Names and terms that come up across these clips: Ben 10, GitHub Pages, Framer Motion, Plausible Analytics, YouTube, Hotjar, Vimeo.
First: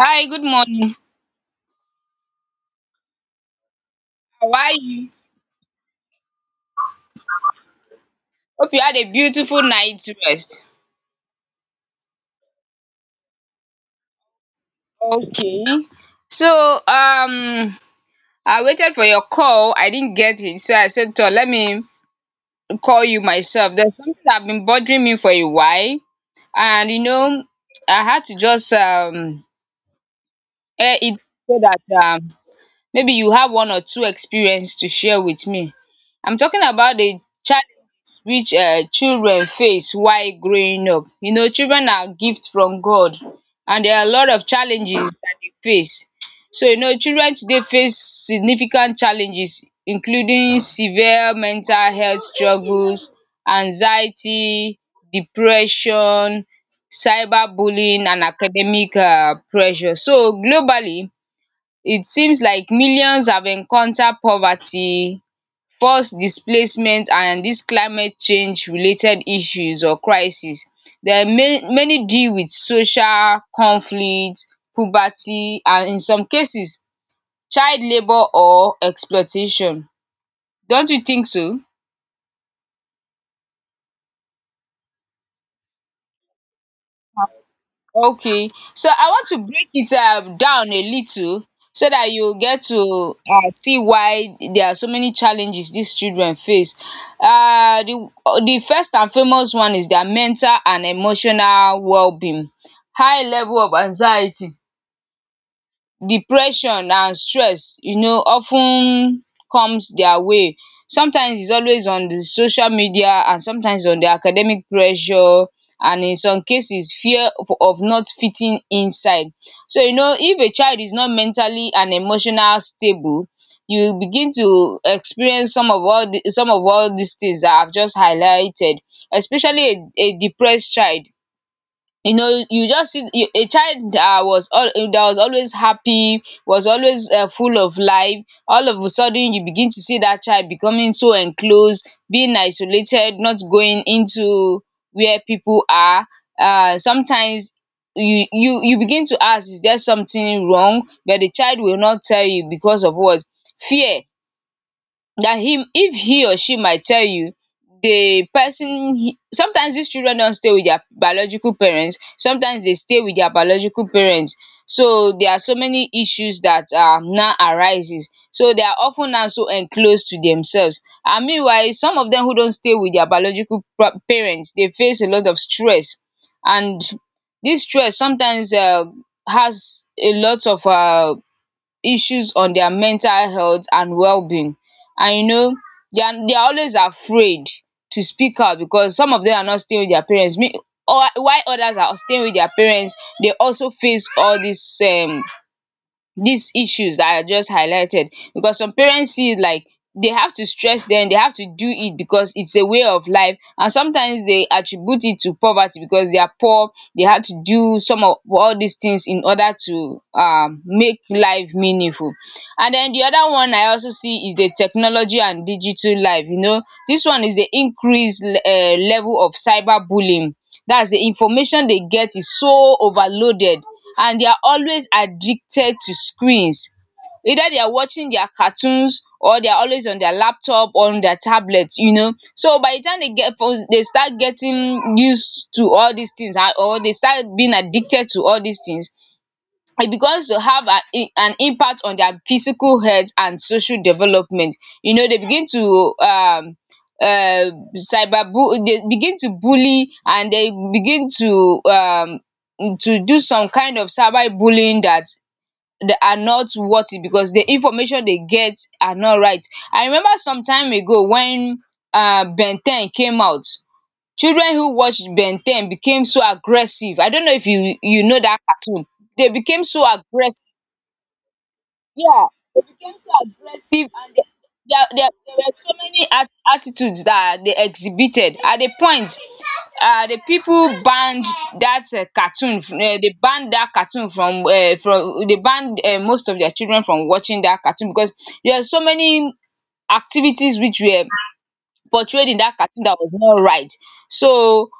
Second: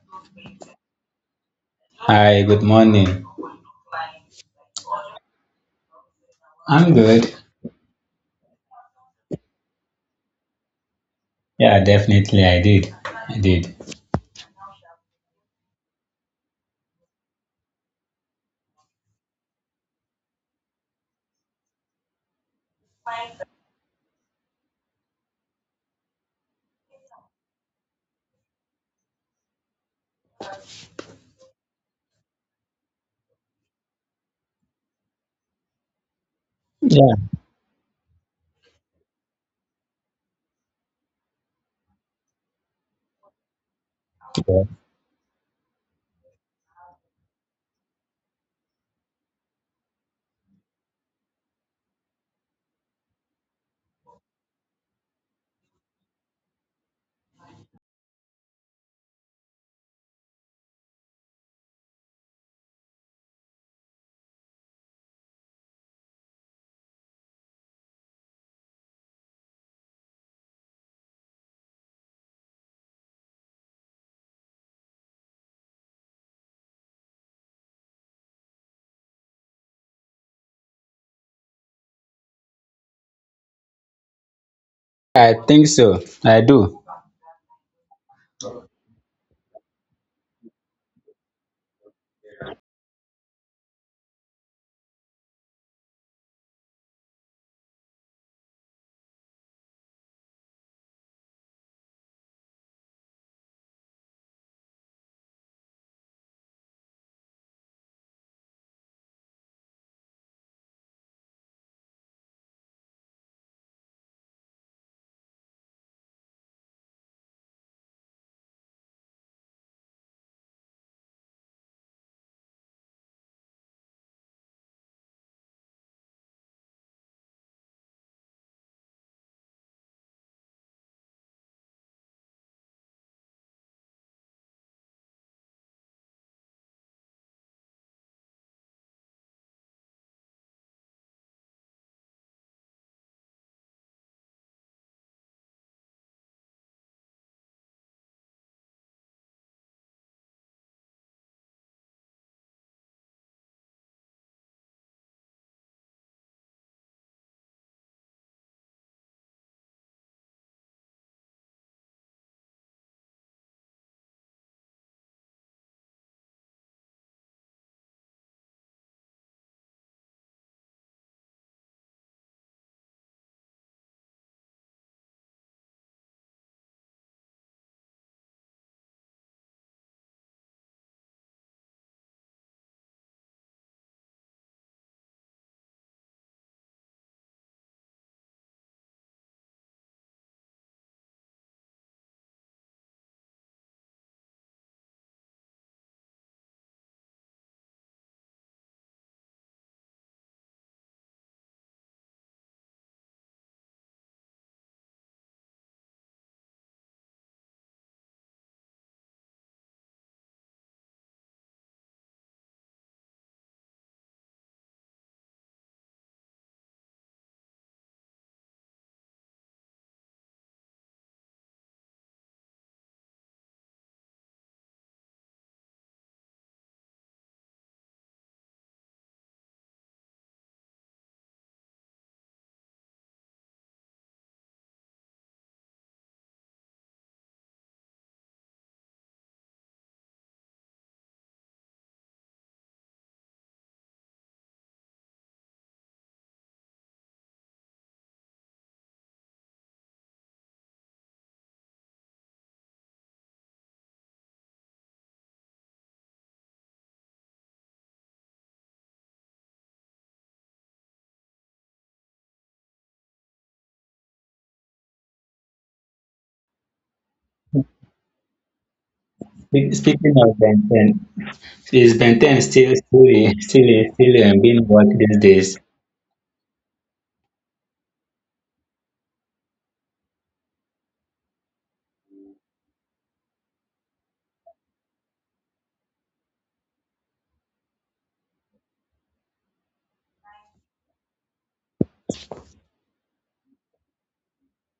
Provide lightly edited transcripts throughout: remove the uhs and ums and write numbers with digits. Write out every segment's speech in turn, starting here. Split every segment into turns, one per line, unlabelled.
Hi, good morning.
Hi, good morning.
How are you?
I'm good.
Hope you had a beautiful night's rest.
Yeah, definitely I did. I did.
Okay. So, I waited for your call. I didn't get it. So I said, "Toh, let me call you myself. There's something that have been bothering me for a while. And, you know, I had to just air it so that maybe you have one or two experience to share with me. I'm talking about the challenges which children face while growing up. You know children are gifts from God and there are a lot of challenges that they face. So you know children today face significant challenges including severe mental health struggles, anxiety, depression, cyberbullying, and academic pressure. So globally it seems like millions have encountered poverty, forced displacement and dis climate change related issues or crisis. There are many deal with social conflict, poverty and in some cases child labour or exploitation. Don't you think so?
I think so. I do.
Okay, so I want to break it down a little so that you get to see why there are so many challenges these children face. um the the first and foremost one is their mental and emotional well-being, high level of anxiety depression and stress, you know, of ten comes their way. Sometimes is always on the social media and sometimes on the academic pressure, and in some cases fear of not fitting inside. So you know if a child is not mentally and emotional stable, you begin to experience some of all the some of all these things that I've just highlighted, especially a depressed child. You know, you just see you, a child that was all that was always happy, was always full of life, all of a sudden you begin to see that child becoming so enclosed, being isolated, not going into where people are. Sometimes you begin to ask, is there something wrong? But the child will not tell you because of what? Fear. That him if he or she might tell you the person, he sometimes these children don't stay with their biological parents, sometimes they stay with their biological parents. So there are so many issues that now arises, so they are often now so enclosed to themselves, and meanwhile some of them who don't stay with their biological pa parents they face a lot of stress, and this stress sometimes has a lot of issues on their mental health and well-being. And you know they are always afraid to speak out because some of them are not staying with their parents. Me, or while others are staying with their parents, they also face all these issues that I just highlighted, because some parents see it like they have to stress them, they have to do it because it's a way of life, and sometimes they attribute it to poverty. Because they are poor, they had to do some of all these things in order to make life meaningful. And then the other one I also see is the technology and digital life, you know. This one is the increase level of cyber bullying. That's the information they get is so overloaded, and they are always addicted to screens. Either they are watching their cartoons or they are always on their laptop or on their tablet, you know. So by the time they get, they start getting used to all these things, or they start being addicted to all these things, it begins to have an impact on their physical health and social development. You know they begin to cyber bu they begin to bully, and they begin to do some kind of cyber bullying that they are not worth it, because the information they get are not right. I remember some time ago when ben ten came out. Children who watched Ben 10 became so aggressive. I don't know if you know that cartoon. They became so
Speaking of
aggressive.
Ben 10, is Ben
Yeah,
10
they
still
became so
still still
aggressive
still
and they
um, being
there
watched
there
these
there were
days?
so many at attitudes that they exhibited. At a point, the people banned that cartoon, they banned that cartoon from they banned most of their children from watching that cartoon because there are so many activities which were portrayed in that cartoon that was not right. So.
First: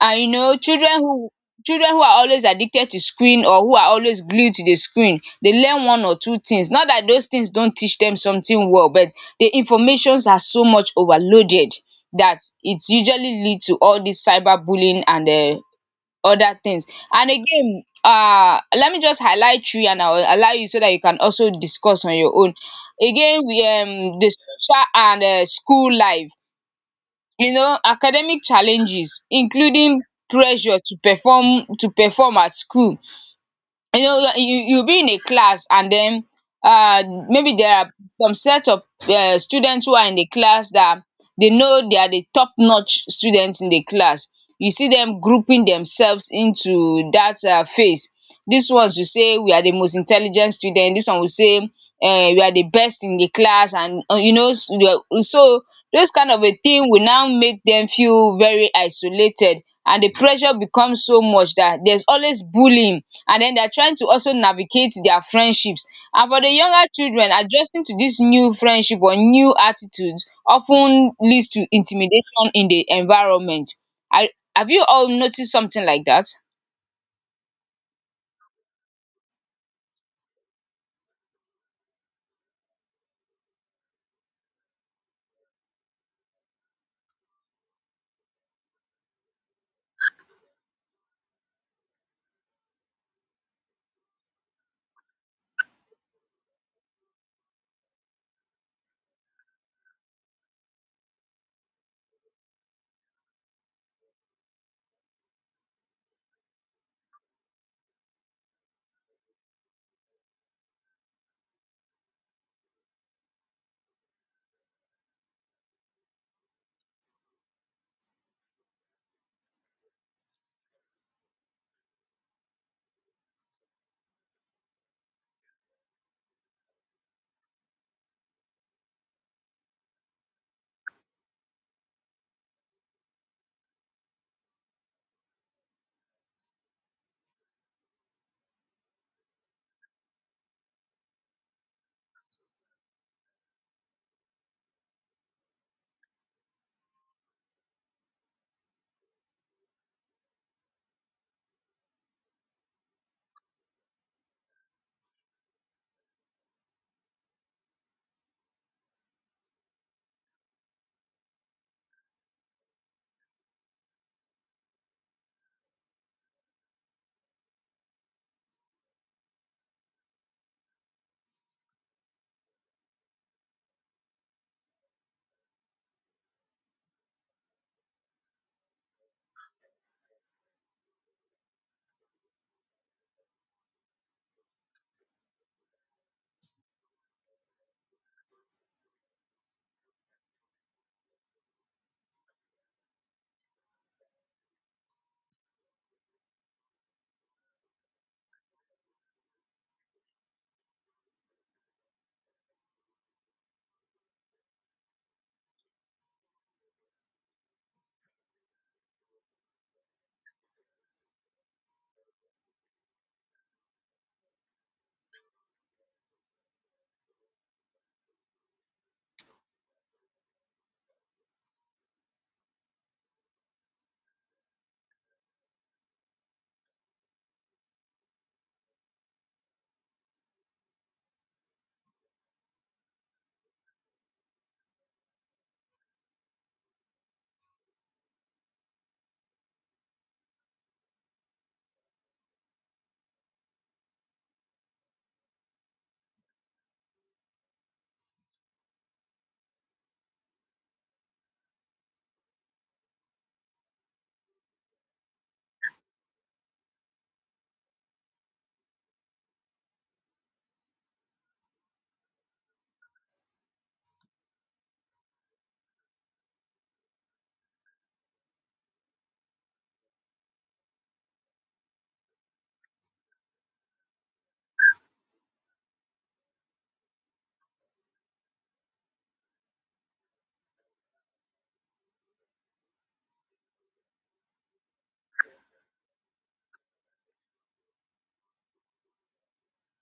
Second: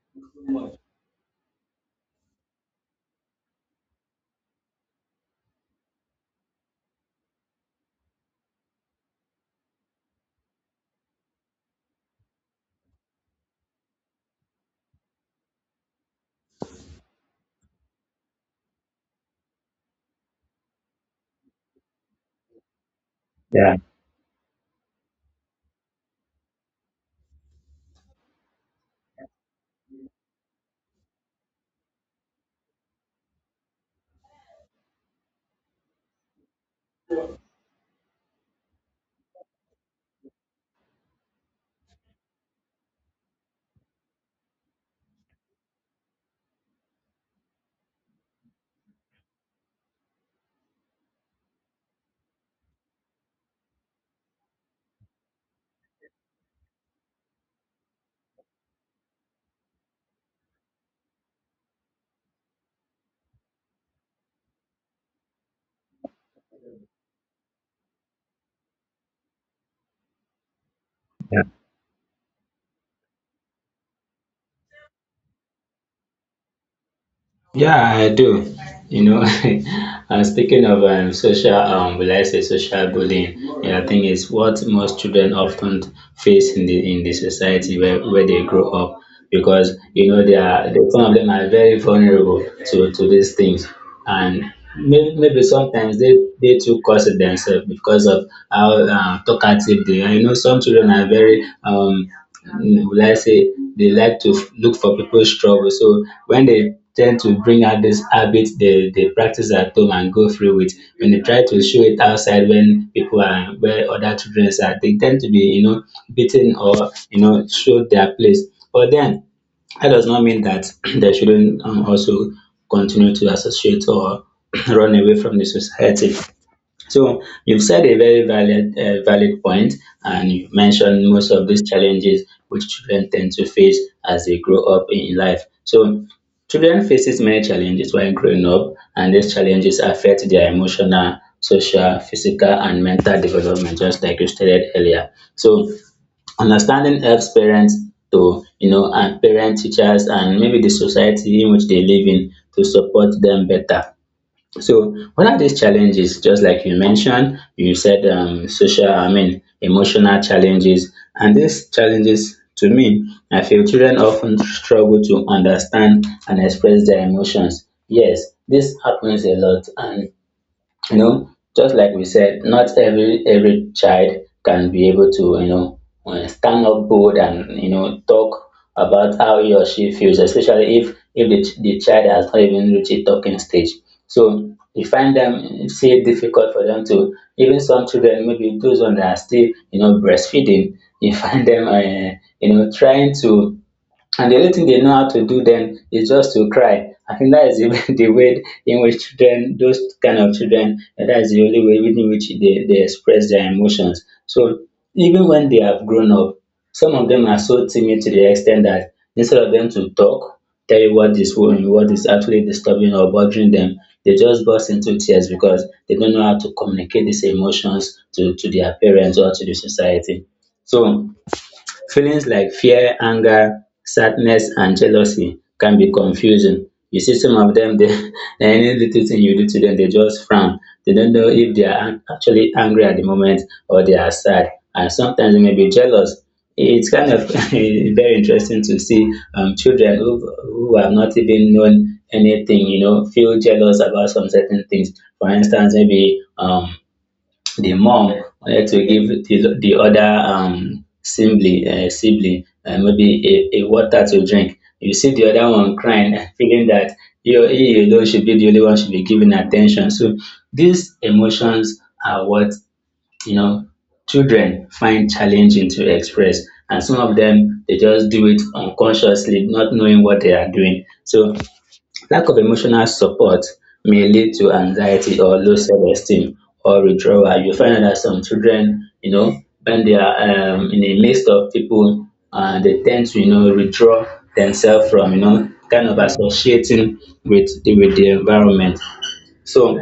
And you know children who are always addicted to screen, or who are always glued to the screen, dey learn one or two things. Not that those things don't teach them something well, but the informations are so much overloaded that it usually lead to all these cyber bullying and other things. And again let me just highlight three and I will allow you so that you can also discuss on your own. Again we
Yeah.
the social and school life. You know academic challenges including pressure to perform at school. You know you'll be in a class and then uh maybe there are some set of students who are in the class that they know they are the top notch students in the class. You see them grouping themselves into that phase. These ones will say we are the most intelligent student, this one will say we are the best in the class. And you know so those kind of a thing will now make them feel very isolated, and the pressure becomes so much that there's always bullying. And then they are trying to also navigate their friendships. And for the younger children, adjusting to this new friendship or new attitudes often
Yeah.
leads to intimidation in the environment. I, have you all noticed something like that?
Yeah, I do. You know, speaking of social, will I say social bullying? Yeah, I think it's what most children often face in the society where they grow up, because you know some of them are very vulnerable to these things, and maybe sometimes they too curse themselves because of how talkative they are. You know, some children are very, will I say, they like to look for people's trouble. So when they tend to bring out this habit they practice at home and go through with, when they try to show it outside when people are, where other children are, they tend to be, you know, beaten or, you know, show their place. But then, that does not mean that they shouldn't also continue to associate or run away from the society. So you've said a very valid, valid point, and you mentioned most of these challenges which children tend to face as they grow up in life. So children faces many challenges while growing up, and these challenges affect their emotional, social, physical, and mental development, just like you stated earlier. So understanding helps parents to, you know, and parent, teachers, and maybe the society in which they live in to support them better. So, what are these challenges? Just like you mentioned, you said social, I mean, emotional challenges. And these challenges, to me, I feel children often struggle to understand and express their emotions. Yes, this happens a lot. And you know, just like we said, not every child can be able to, you know, stand up bold and you know talk about how he or she feels, especially if if the child has not even reached a talking stage. So you find them it's it difficult for them to even some children, maybe those ones that are still you know breastfeeding, you find them you know trying to, and the only thing they know how to do then is just to cry. I think that is the, the way in which children, those kind of children, that is the only way in which they express their emotions. So even when they have grown up, some of them are so timid to the extent that instead of them to talk, tell you what is wrong, what is actually disturbing or bothering them, they just burst into tears because they don't know how to communicate these emotions to their parents or to the society. So feelings like fear, anger, sadness, and jealousy can be confusing. You see, some of them, any little thing you do to them, they just frown. They don't know if they are actually angry at the moment or they are sad. And sometimes they may be jealous. It's kind of very interesting to see children who have not even known anything, you know, feel jealous about some certain things. For instance, maybe the mom wanted to give the other sibling maybe a water to drink. You see the other one crying, feeling that you, he alone should be the only one should be given attention. So these emotions are what you know children find challenging to express, and some of them they just do it unconsciously, not knowing what they are doing. So lack of emotional support may lead to anxiety or low self-esteem or withdrawal. You find out that some children, you know, when they are in the midst of people, they tend to, you know, withdraw themselves from, you know, kind of associating with with the environment. So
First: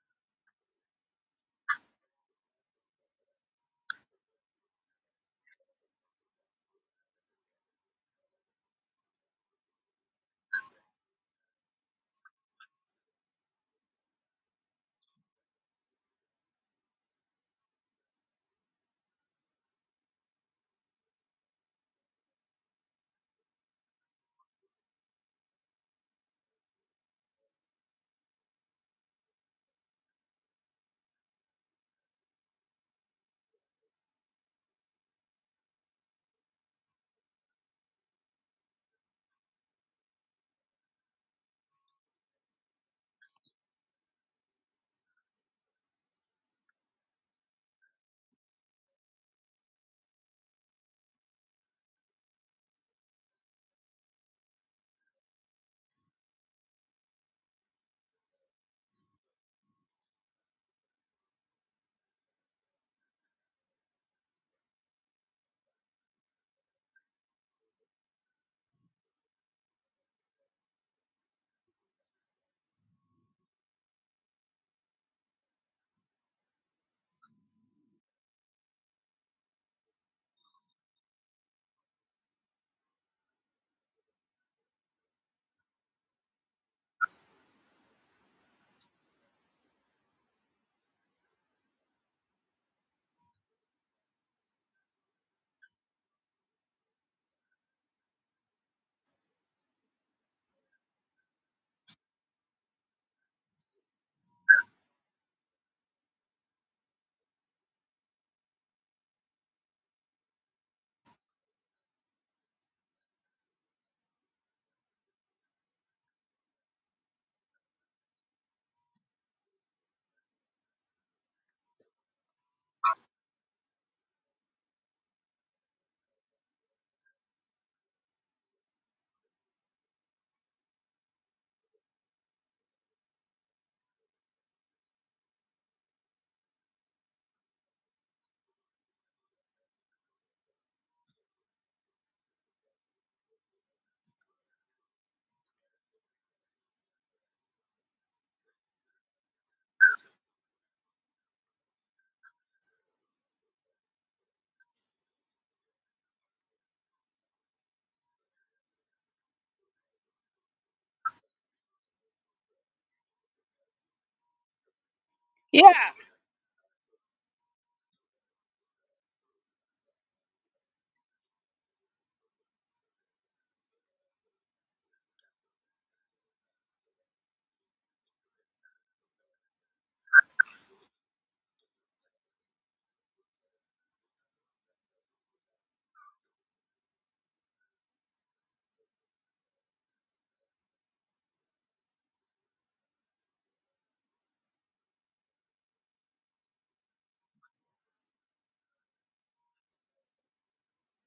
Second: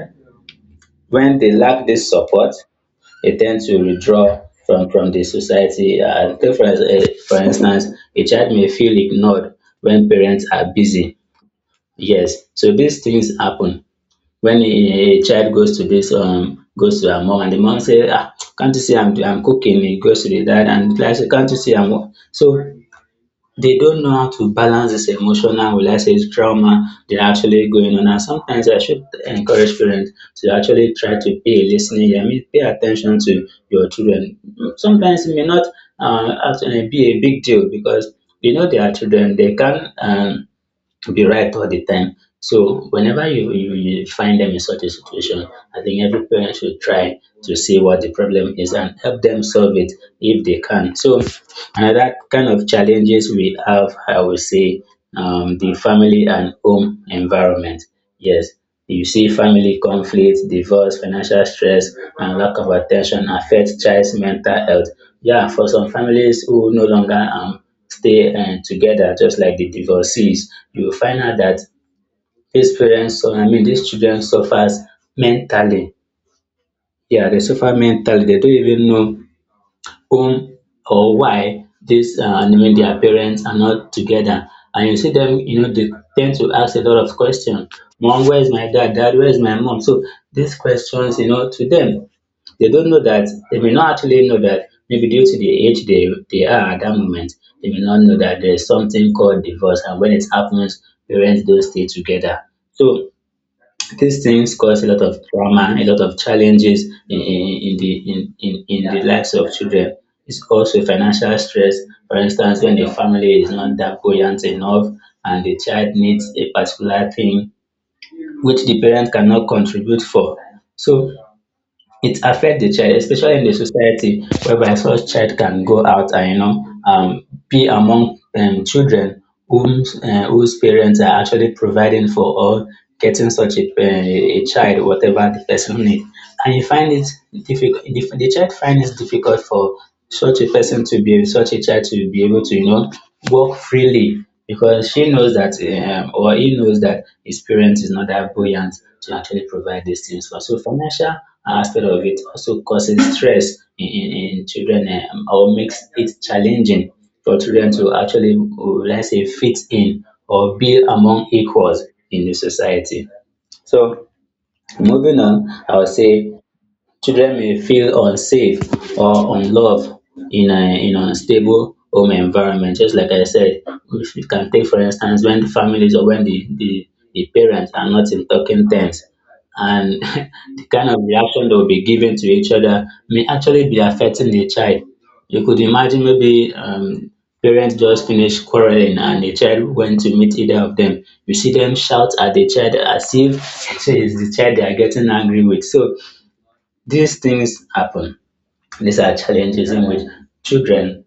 when they lack this support, they tend to withdraw from the society. Take for instance, a child may feel ignored when parents are busy. Yes, so these things happen when a child goes to this goes to her mom and the mom say, "Ah, can't you see I'm cooking?" He goes to the dad and the dad say, "Can't you see I'm So they don't know how to balance this emotional, will I say, trauma they're actually going on. And sometimes I should encourage parents to actually try to be a listening ear. I mean, pay attention to your children. Sometimes it may not actually be a big deal because you know they are children. They can to be right all the time. So whenever you you find them in such a situation, I think every parent should try to see what the problem is and help them solve it if they can. So another kind of challenges we have, I would say, the family and home environment. Yes, you see family conflict, divorce, financial stress, and lack of attention affect child's mental health. Yeah, for some families who no longer stay together just like the divorcees, you will find out that these parents, so I mean, these children suffers mentally. Yeah, they suffer mentally. They don't even know whom or why this, I mean, their parents are not together. And you see them, you know, they tend to ask a lot of questions. "Mom, where is my dad? Dad, where is my mom?" So these questions, you know, to them they don't know that, they may not actually know that, maybe due to the age they are at that moment, they may not know that there's something called divorce. And when it happens, parents don't stay together. So these things cause a lot of trauma, a lot of challenges in the lives of children. It's also financial stress. For instance, when the family is not that buoyant enough and the child needs a particular thing which the parent cannot contribute for. So it affects the child, especially in the society whereby such child can go out and you know be among children whom whose parents are actually providing for or getting such a, child whatever the person need, and you find it difficult, the child finds it difficult for such a person to be such a child to be able to you know walk freely because she knows that or he knows that his parents is not that buoyant to actually provide these things for. So financial aspect of it also causes stress in children, or makes it challenging for children to actually, let's say, fit in or be among equals in the society. So moving on, I
Yeah,
would say children may feel unsafe or unloved in a in an unstable home environment. Just like I said, if you can take for instance when the families or when the parents are not in talking terms, and the kind of reaction they will be giving to each other may actually be affecting the child. You could imagine maybe parents just finished quarreling and the child went to meet either of them. You see them shout at the child as if it is the child they are getting angry with. So these things happen. These are challenges in which children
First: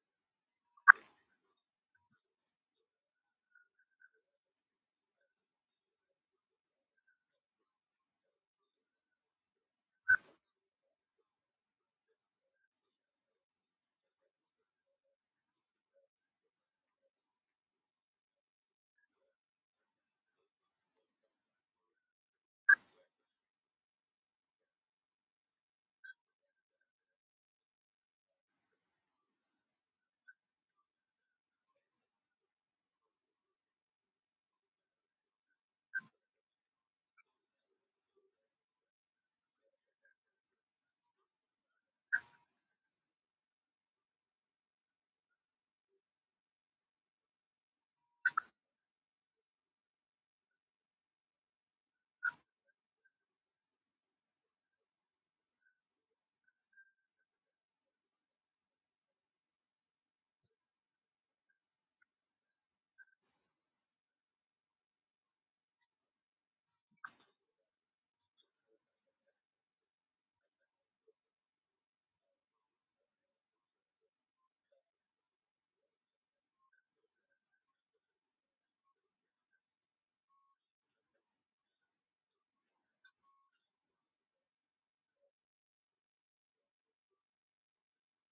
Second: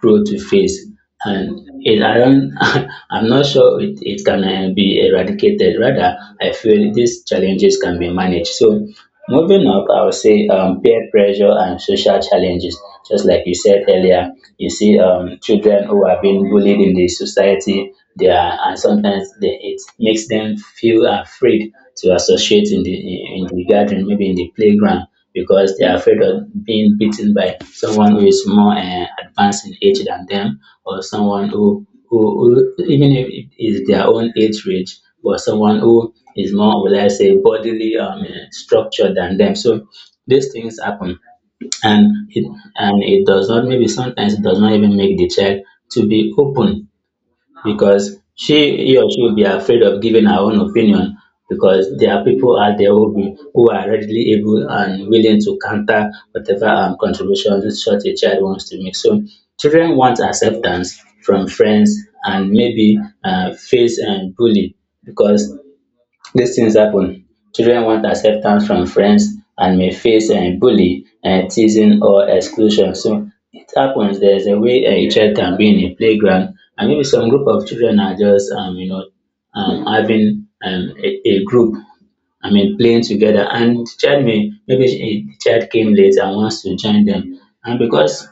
grow to face, and it, I don't, I'm not sure it can be eradicated. Rather, I feel these challenges can be managed. So, moving up, I would say peer pressure and social challenges. Just like you said earlier, you see children who are being bullied in the society, they are, and sometimes they, it makes them feel afraid to associate in the garden, maybe in the playground because they are afraid of being beaten by someone who is more advanced in age than them, or someone who even if it is their own age range, but someone who is more, will I say, bodily structured than them. So these things happen, and it, and it does not, maybe sometimes it does not even make the child to be open because she he or she will be afraid of giving her own opinion because there are people out there who are readily able and willing to counter whatever contribution such a child wants to make. So children want acceptance from friends and maybe face and bully because these things happen, children want acceptance from friends and may face bully, teasing or exclusion. So it happens, there is a way a child can be in a playground and maybe some group of children are just having a group, I mean playing together, and the child may maybe the child came late and wants to join them. And because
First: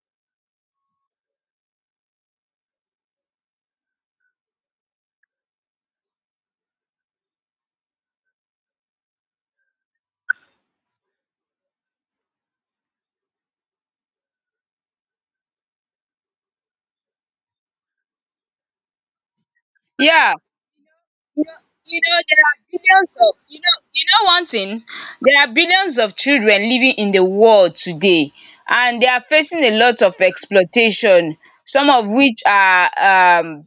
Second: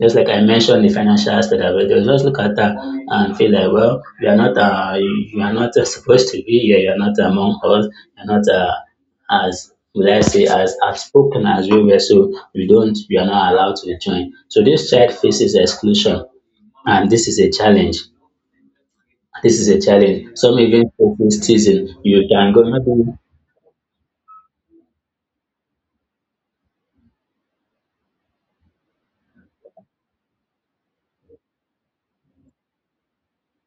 just like I mentioned the financial aspect of it, they'll just look at that and feel like, well, you are not, you are not supposed to be here. You are not among us. You are not as let I say as outspoken as we were. So you don't, you are not allowed to join. So this child faces exclusion, and this is a challenge. This is a
yeah.
challenge. Some even
You
face
know,
teasing.
you know,
You
there
can
are
go maybe,
billions of, you know, you know one thing. There are billions of children living in the world today, and they are facing a lot of exploitation. Some of which are um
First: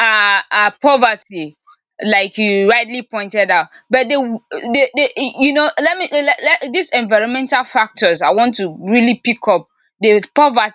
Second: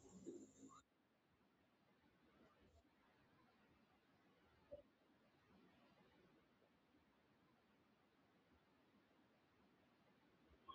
are poverty like you rightly pointed out, but they you know let me let these environmental factors I want to really pick up the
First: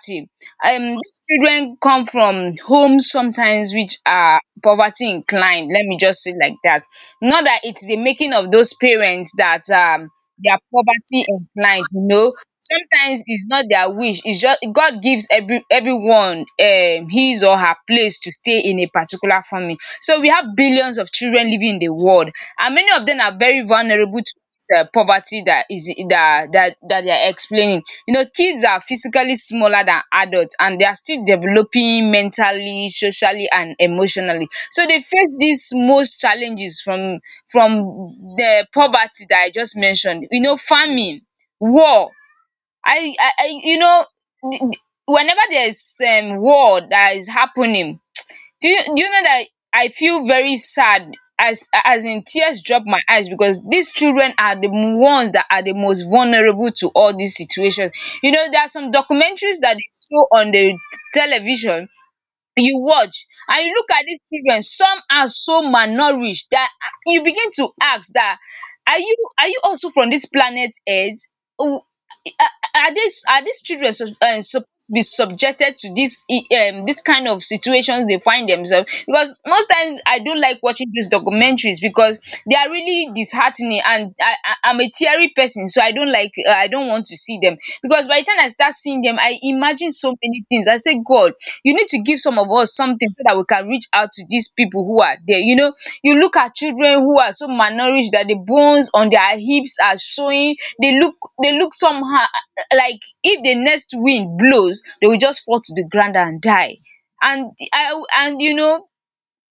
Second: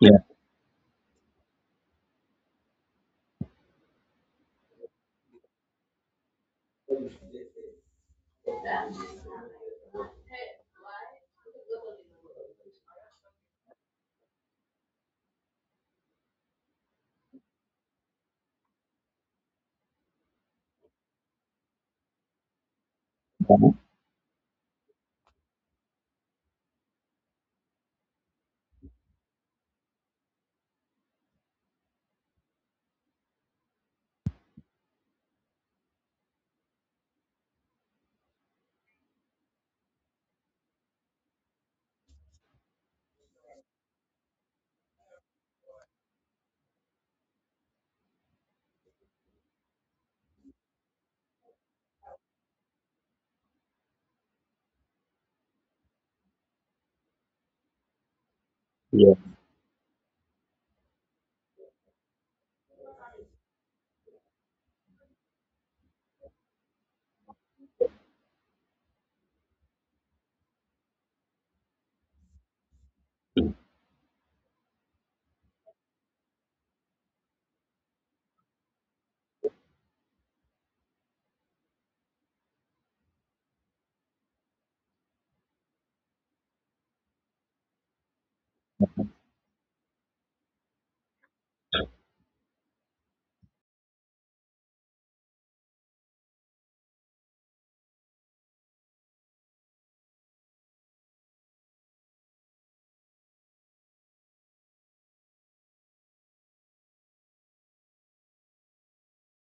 yeah,
These children come from homes sometimes which are poverty inclined, let me just say it like that. Not that it's the making of those parents that they are poverty inclined. You know sometimes it's not their wish, it's just god gives everyone his or her place to stay in a particular family. So we have billions of children living in the world, and many of them are very vulnerable to it's poverty that is that they are explaining. You know, kids are physically smaller than adults and they are still developing mentally, socially, and emotionally. So they face these most challenges from the poverty that I just mentioned. You know, famine, war. I you know. th- th- Whenever there's war that is happening, do you know that I feel very sad, as in tears drop my eyes, because these children are the ones that are the most vulnerable to all these situations. You know, there are some
yeah.
documentaries that they show on the television. You watch and you look at these children, some are so malnourished that you begin to ask, "That are you also from this planet earth? um are are these children suppose be subjected to dis kind of situations?" They find themselves because most times I don't like watching these documentaries because they are really disheartening, and I'm a teary person, so I don't like I don't want to see them, because by the time I start seeing them, I imagine so many things. I say God, you need to give some of us something so that we can reach out to these people who are there. You know, you look at children who are so malnourished that the bones on their hips are showing. They look somehow, like if the next wind blows, they will just fall to the ground and die. And I, and you know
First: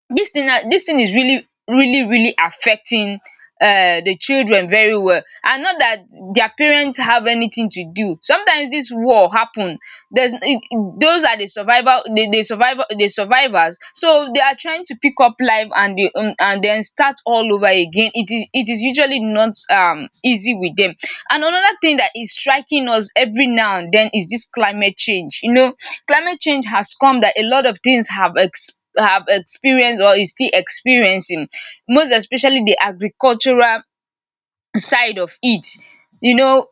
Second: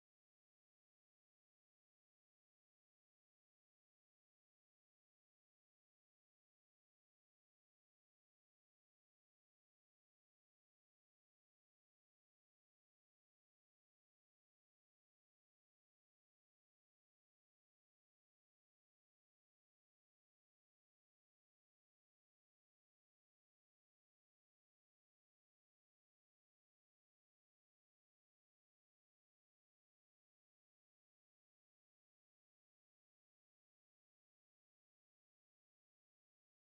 this thing now, dis thing is really affecting the children very well. And not that their parents have anything to do. Sometimes this war happen, there's those are the survival, the survival, the survivors, so they are trying to pick up life and the and then start all over again. It is usually not easy with them. And another thing that is striking us every now and then is this climate change. You know, climate change has come that a lot of things have have experienced or is still experiencing, most especially the agricultural side of it, you know.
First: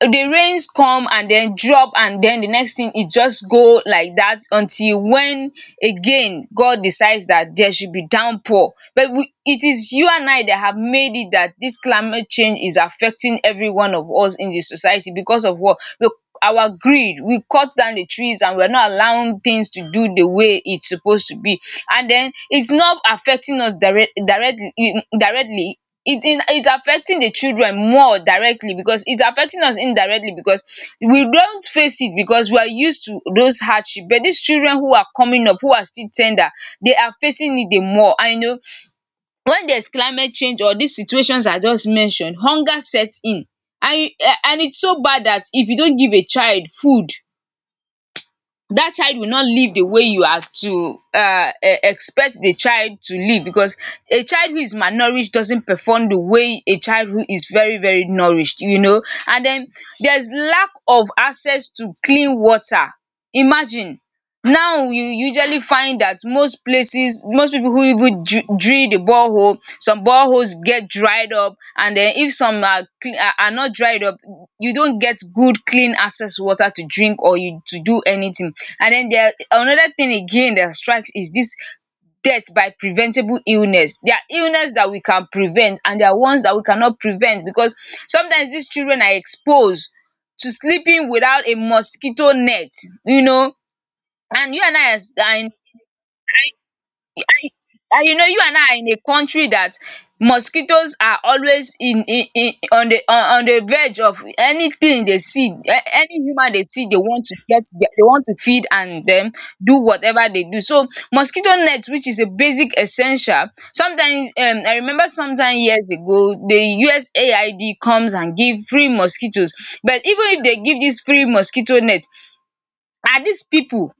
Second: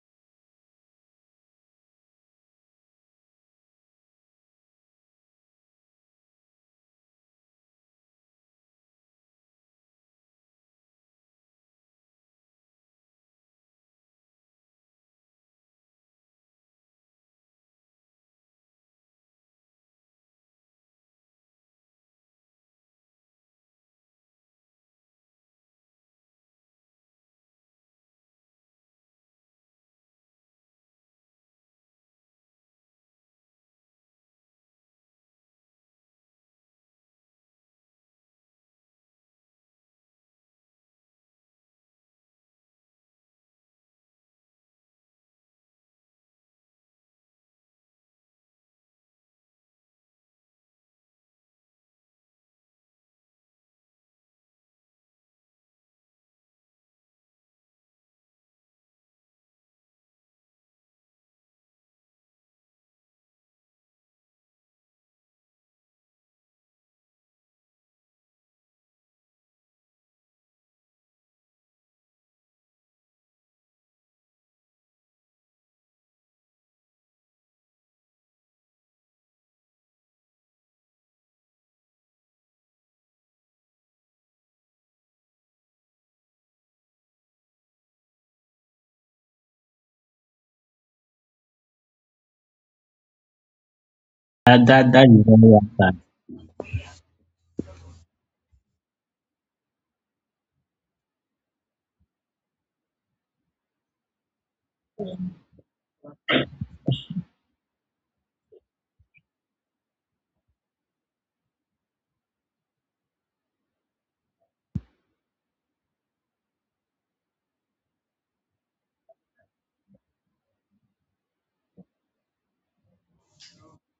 The rains come and den drop and den the next thing e just go like that until when again God decides that there should be downpour, but we, it is you and I that have made it that this climate change is affecting every one of us in the society because of what. Look, our greed, we cut down the trees and we are not allowing things to do the way it's supposed to be. And den it's not affecting us directly. It's affecting the children more directly because it's affecting us indirectly, because we don't face it because we are used to those hardship. But these children who are coming up, who are still tender, they are facing it the more. And you know, when there's climate change or these situations I just mentioned, hunger sets in. And and it's so bad that if you don't give a child food, that child will not live the way you have to expect the child to live, because a child who is malnourished doesn't perform the way a child who is very very nourished, you know. And then there's lack of access to clean water. Imagine, now you usually find that most places, most people who even drill the borehole, some boreholes get dried up. And then if some are are not dried up, you don't get good clean access water to drink or you to do anything. And then there another thing again that strikes is this death by preventable illness. There are illness that we can prevent and there are ones that we cannot prevent, because sometimes these children are exposed to sleeping without a mosquito net, you know. And you
That
and
that
I
that
as
is
are
very
in,
important.
and you know, you and I are in a country that mosquitoes are always in on the verge of anything they see. Any human they see, they want to get they want to feed and then do whatever they do. So mosquito net, which is a basic essential, sometimes, I remember sometime years ago the USAID comes and give free mosquitoes. But even if they give this free mosquito net, are these people,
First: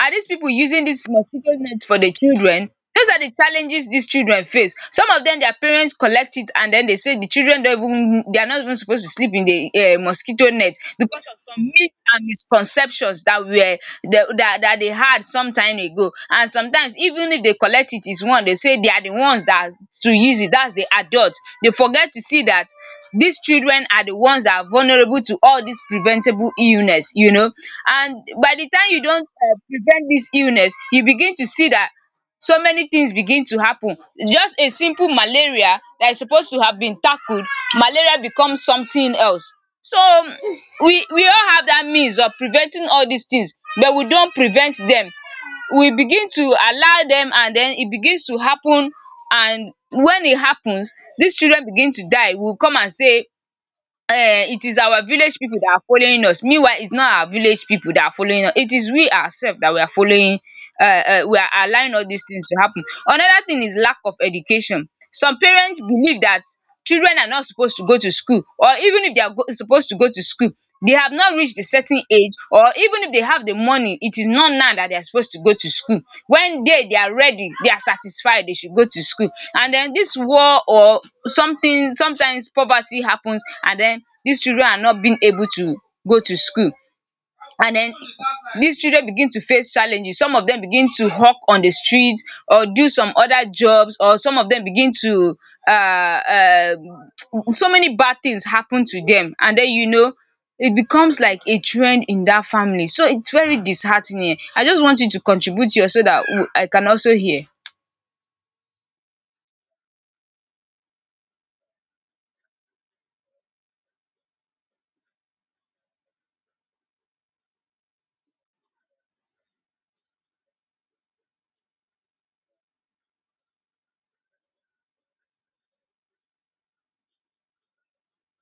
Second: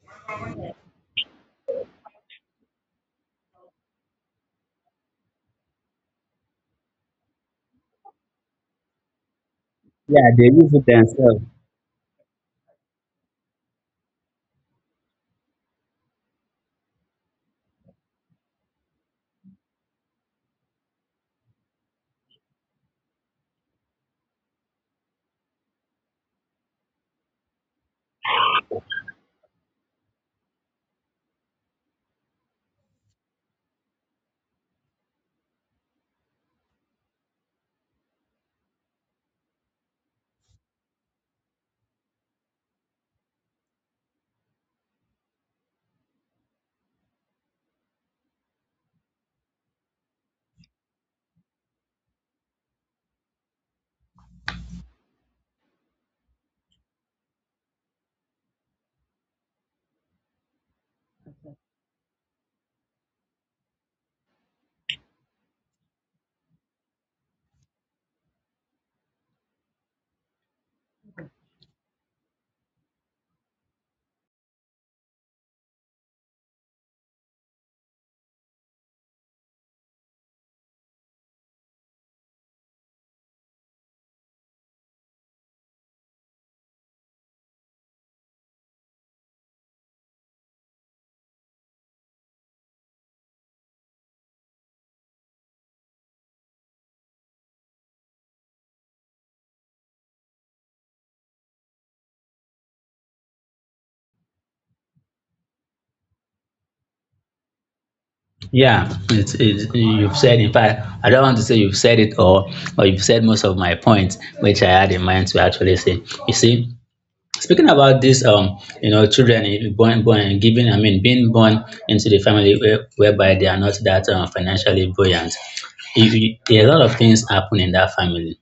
are these people using this mosquito net for the children? Those are the challenges these children face. Some of them, their parents collect it and then they say the children don't even, they are not even supposed to sleep in the
Yeah, they
mosquito
use
net
it
because of
themselves.
some myths and misconceptions that were that they had some time ago. And sometimes, even if they collect it, is one, they say they are the ones that to use it. That's the adults. They forget to see that these children are the ones that are vulnerable to all these preventable illness, you know. And by the time you don prevent dis illness, you begin to see dat so many things begin to happen. Just a simple malaria dat is supposed to have been tackled, malaria become something else. So, we all have dat means of preventing all dis things, but we don't prevent dem. We begin to allow dem and den e begins to happen. And when e happens, dis children begin to die. We will come and say, it is our village people that are following us. Meanwhile, it's not our village people that are following us, it is we ourselves that we are following. We are allowing all these things to happen. Another thing is lack of education. Some parents believe that children are not supposed to go to school, or even if they are supposed to go to school, they have not reached a certain age, or even if they have the money, it is not now that they are supposed to go to school. When they are ready, they are satisfied, they should go to school. And then this war, or something, sometimes poverty happens, and then these children are not being able to go to school. And then these children begin to face challenges. Some of them begin to hawk on the street or do some other jobs, or some of them begin to uh, uh so many bad things happen to them. And then you know, it becomes like a trend in that family. So it's very disheartening. I just want you to contribute here so that I can also hear.
Yeah, you've said, in fact, I don't want to say you've said it all, but you've said most of my points, which I had in mind to actually say. You see, speaking about this, you know, children giving, I mean, being born into the family where, whereby they are not that financially buoyant. If you, a lot of things happen in that family.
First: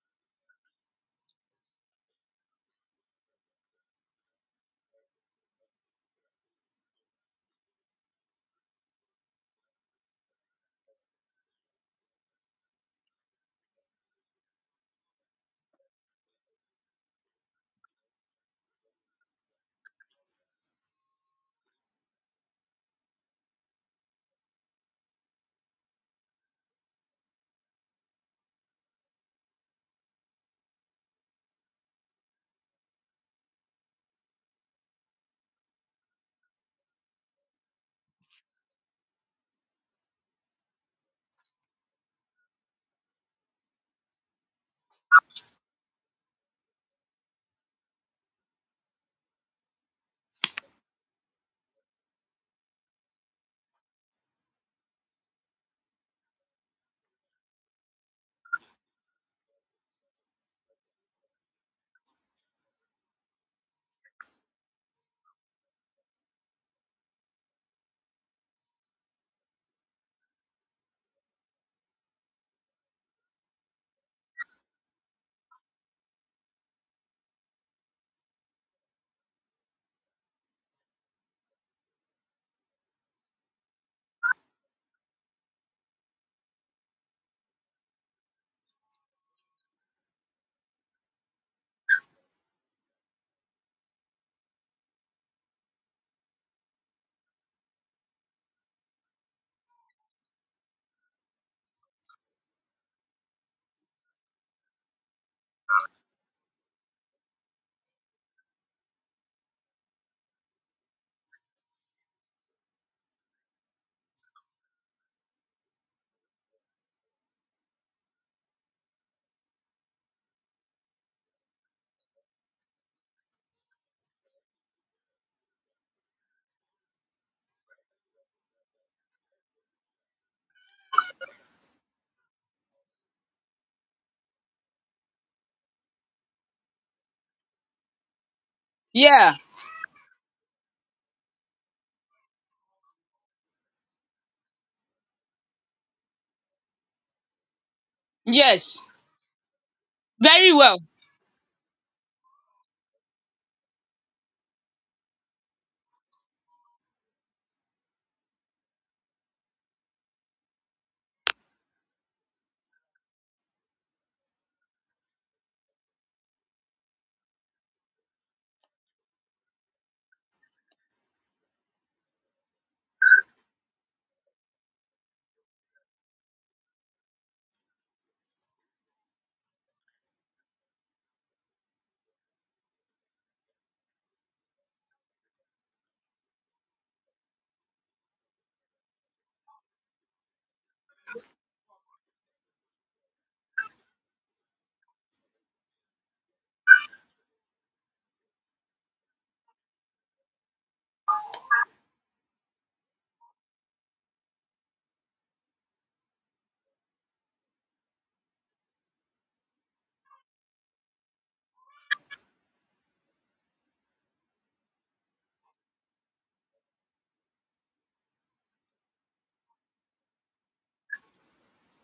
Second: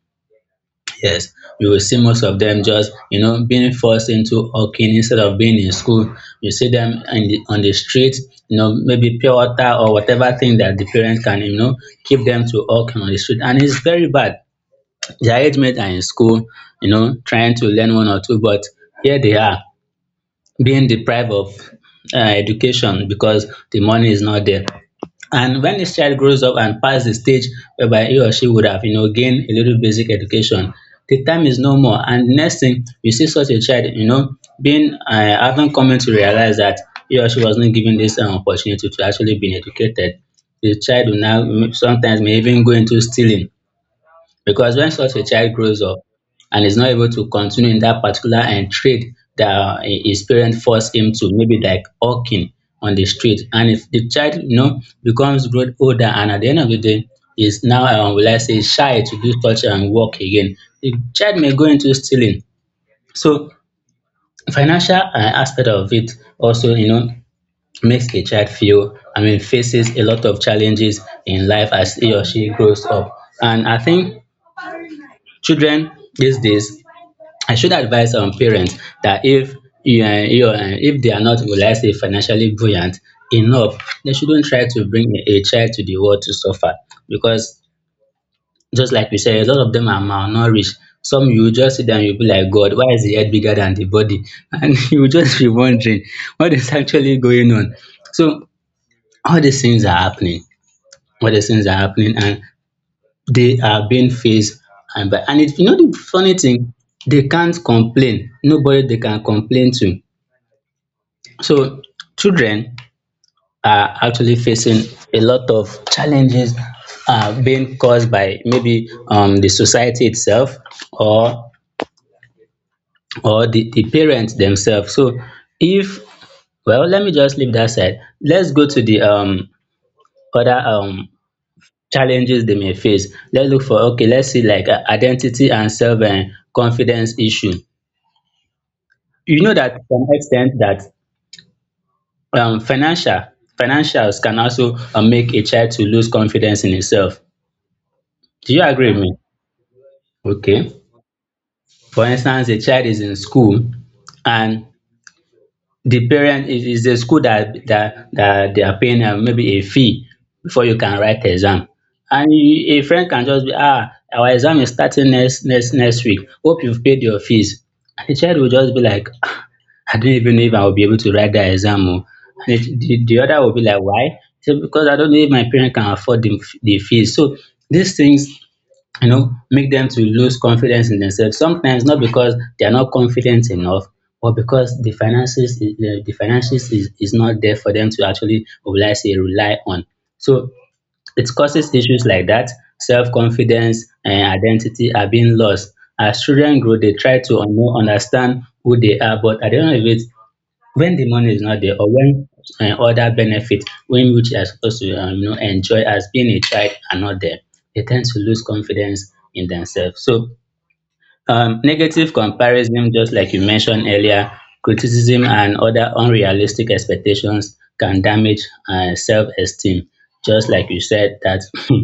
Yes, you will see most of them just, you know, being forced into hawking instead of being in school. You see them in the, on the street, you know, maybe pure water or whatever thing that the parents can, you know, keep them to hawking on the street. And it's very bad. Their age mates are in school, you know, trying to learn one or two, but here they are being deprived of education because the money is not there. And when this child grows up and past the stage whereby he or she would have, you know, gained a little basic education, the time is no more. And the next thing you see such a child, you know, being having coming to realize that he or she was not given this opportunity to actually be educated. The child will now sometimes may even go into stealing because when such a child grows up and is not able to continue in that particular and trade that his parents force him to, maybe like hawking on the street, and if the child you know becomes grown older and at the end of the day is now will I say shy to do such and work again, the child may go into stealing. So financial aspect of it also you know makes a child feel, I mean faces a lot of challenges in life as he or she grows up. And I think children these days, I should advise parents that if you you if they are not, will I say, financially buoyant enough, they shouldn't try to bring a child to the world to suffer because just like you said, a lot of them are malnourished. Some you will just see them, you'll be like, God, why is the head bigger than the body? And you will just be wondering what is actually going on. So all these things are happening. All these things are happening and they are being faced and by and it you know the funny thing they can't complain, nobody they can complain to. So children are actually facing a lot of challenges being caused by maybe the society itself or or the parents themselves. So if, well, let me just leave that side, let's go to the other challenges they may face. Let's look for, okay, let's see like identity and self and confidence issue.
Yeah.
You know that to some extent that um, financial financials can also make a child to lose confidence in himself. Do you
Yes.
agree with me?
Very
Okay.
well.
For instance, a child is in school and the parent is the school that they are paying maybe a fee before you can write the exam. And you, a friend can just be, ah, our exam is starting next week. Hope you've paid your fees. And the child will just be like, I don't even know if I will be able to write that exam. Or and the other will be like, why? So because I don't know if my parent can afford the fees. So these things, you know, make them to lose confidence in themselves. Sometimes not because they are not confident enough, but because the finances is not there for them to actually, will I say, rely on. So it causes issues like that. Self-confidence and identity are being lost. As children grow, they try to understand who they are, but at the end of it, when the money is not there or when other benefits when which they are supposed to you know, enjoy as being a child are not there, they tend to lose confidence in themselves. So negative comparison, just like you mentioned earlier, criticism and other unrealistic expectations can damage self-esteem. Just like you said that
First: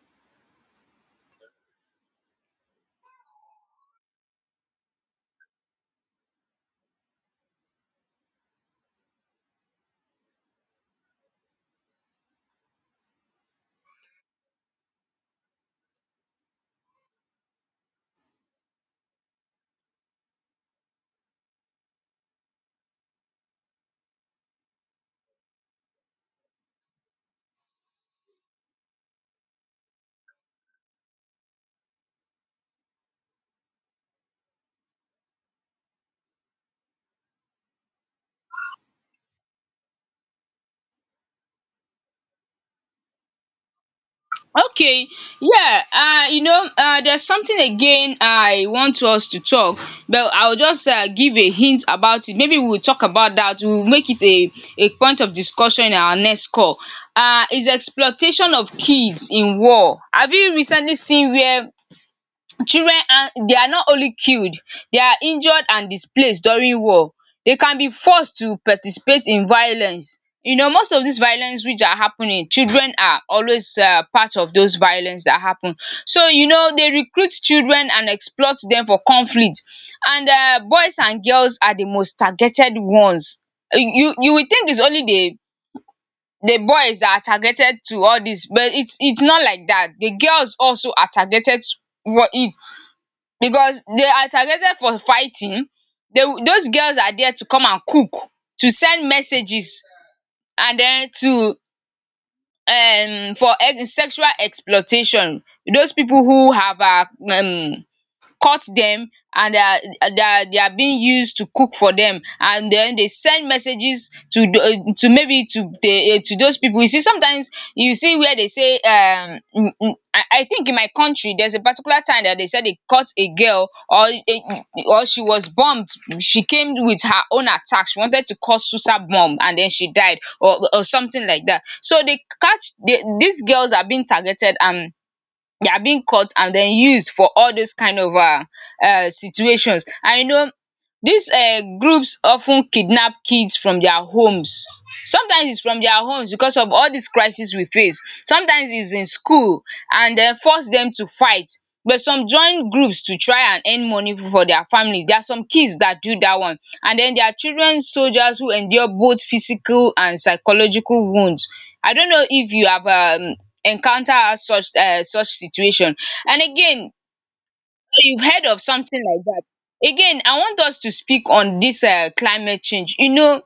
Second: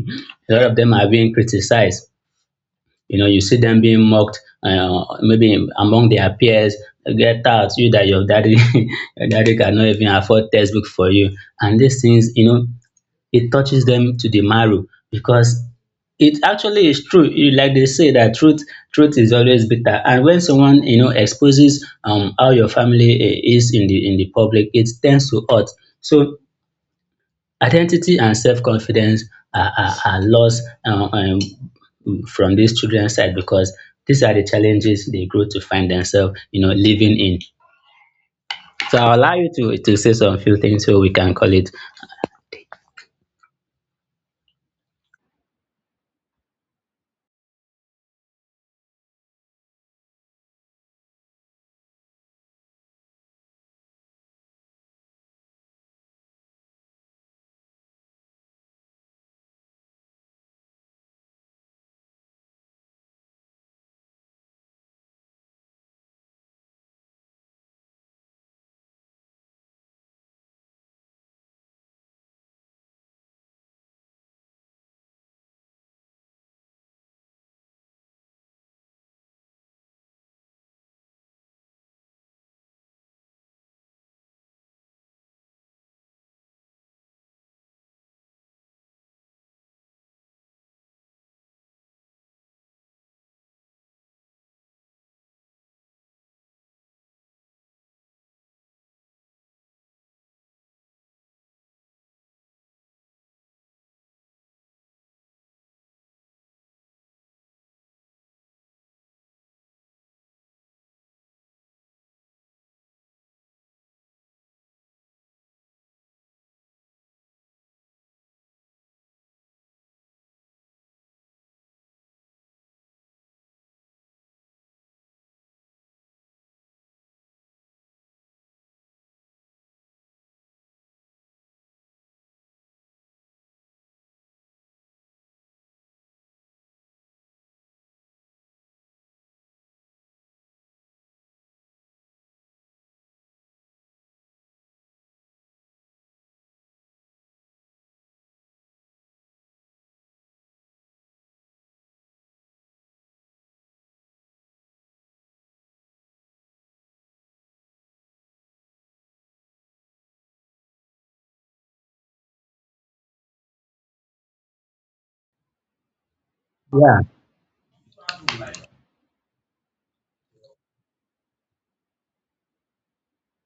a lot of them are being criticized, you know, you see them being mocked, maybe among their peers. Get out, you that your daddy, your daddy cannot even afford textbook for you. And these things, you know, it touches them to the marrow because it actually is true. You, like they say that truth, truth is always bitter. And when someone, you know, exposes how your family, eh, is in the public, it tends to hurt. So identity and self-confidence are lost from these children's side because these are the challenges they grow to find themselves, you know, living in. So I'll allow you to say some few things so we can call it.
Okay, yeah, you know, there's something again I want us to talk, but I'll just give a hint about it. Maybe we'll talk about that. We'll make it a point of discussion in our next call. Is exploitation of kids in war. Have you recently seen where children, and they are not only killed, they are injured and displaced during war. They can be forced to participate in violence. You know, most of these violence which are happening, children are always part of those violence that happen. So you know, they recruit children and exploit them for conflict. And boys and girls are the most targeted ones. You will think it's only the boys that are targeted to all this, but its not like that. The girls also are targeted for it, because they are targeted for fighting. They, those girls are there to come and cook, to send messages, and then to sexual exploitation. Those people who have um caught them, and they are they are being used to cook for them, and then they send messages to the, to maybe to the to those people. You see sometimes, you see where they say, I think in my country there's a particular time that they said they caught a girl, or a, or she was bombed. She came with her own attack, she wanted to cause suicide bomb, and then she died or something like that. So they catch the, these girls are being targeted and they are being cut and then used for all those kind of situations. And you know, these groups of ten kidnap kids from their homes. Sometimes it's from their homes because of all these crisis we face, sometimes it's in school, and then force them to fight. But some join groups to try and earn money for their family, there are some kids that do that one. And then there are children soldiers who endure both physical and psychological wounds. I don't know if you have encounter as such such situation. And again,
Yeah,
you've heard of something like that. Again, I want us to speak on this climate change. You know,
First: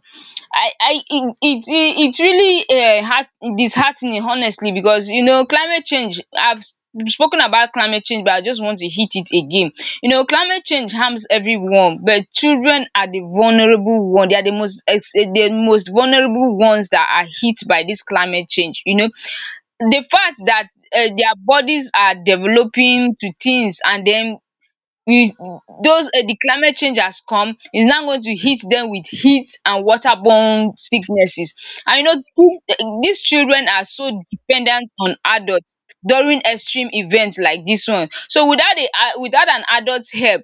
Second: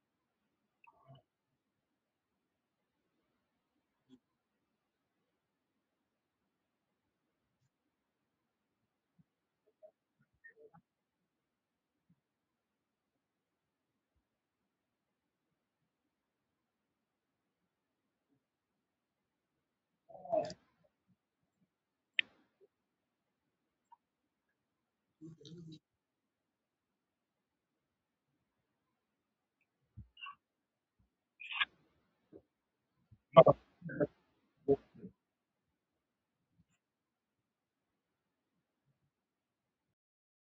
I it's really heart disheartening honestly, because you know, climate change I've spoken about climate change, but I just want to hit it again. You know, climate change harms everyone but children are the vulnerable one. They are the most the most vulnerable ones that are hit by this climate change. You know, the fact that their bodies are developing to things, and then with those, the climate change has come is now going to hit them with heat and waterborne sicknesses. And you know, these children are so dependent on adult during extreme event like this one. So without a without an adult help,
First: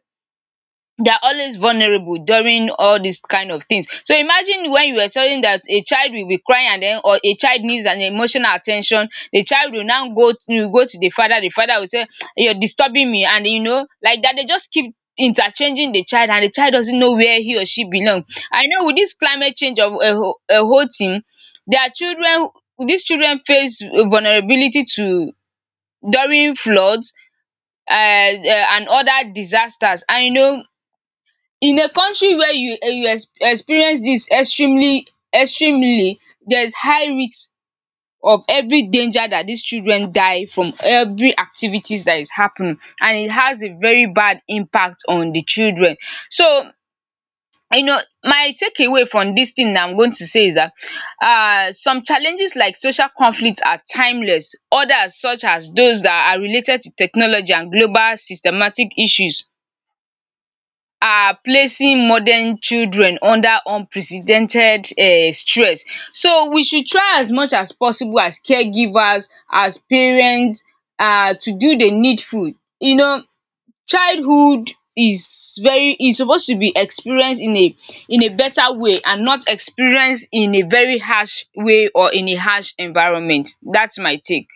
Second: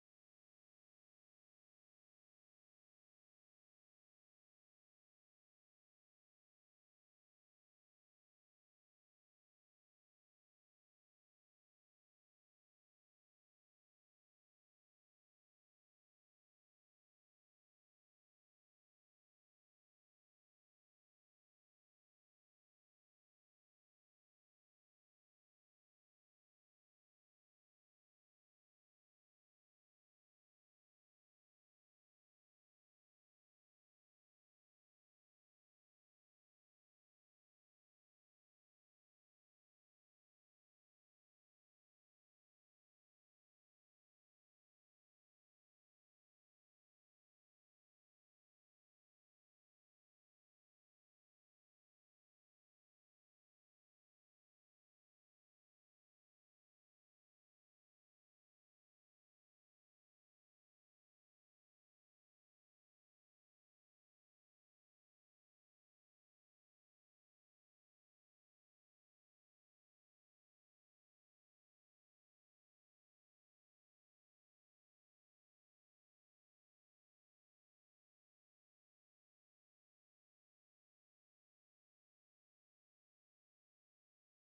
they are always vulnerable during all these kind of things. So imagine, when you were telling that a child will be crying, and then, or a child needs an emotional attention, the child will now go to the father, the father will say, you're disturbing me. And you know, like that they just keep interchanging the child, and the child doesn't know where he or she belong. I know with this climate change of a whole thing, their children these children face vulnerability to, during floods and other disasters. And you know, in a country where you you ex experience dis extremely, there is high risk of every danger that dis children die from, every activities that is happening, and it has a very bad impact on the children. So you know, my takeaway from dis thing I'm going to say is that, some challenges like social conflict are timeless, others such as those that are related to technology and global systematic issues are placing modern children under unprecedented stress. So we should try as much as possible as caregivers, as parents, to do the needful. You know, childhood is supposed to be experienced in a, in a better way, and not experienced in a very harsh way or in a harsh environment. That's my take.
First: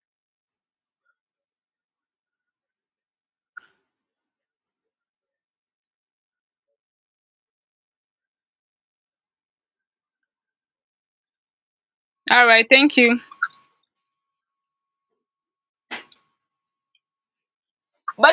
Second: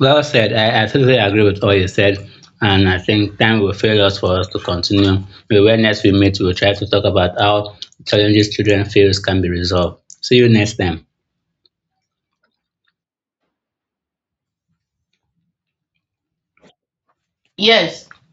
well said. I totally agree with all you said. And I think time will fail us for us to continue. Maybe when next we meet, we'll try to talk about how challenges children face can be resolved. See you next time.
Alright, thank you. By.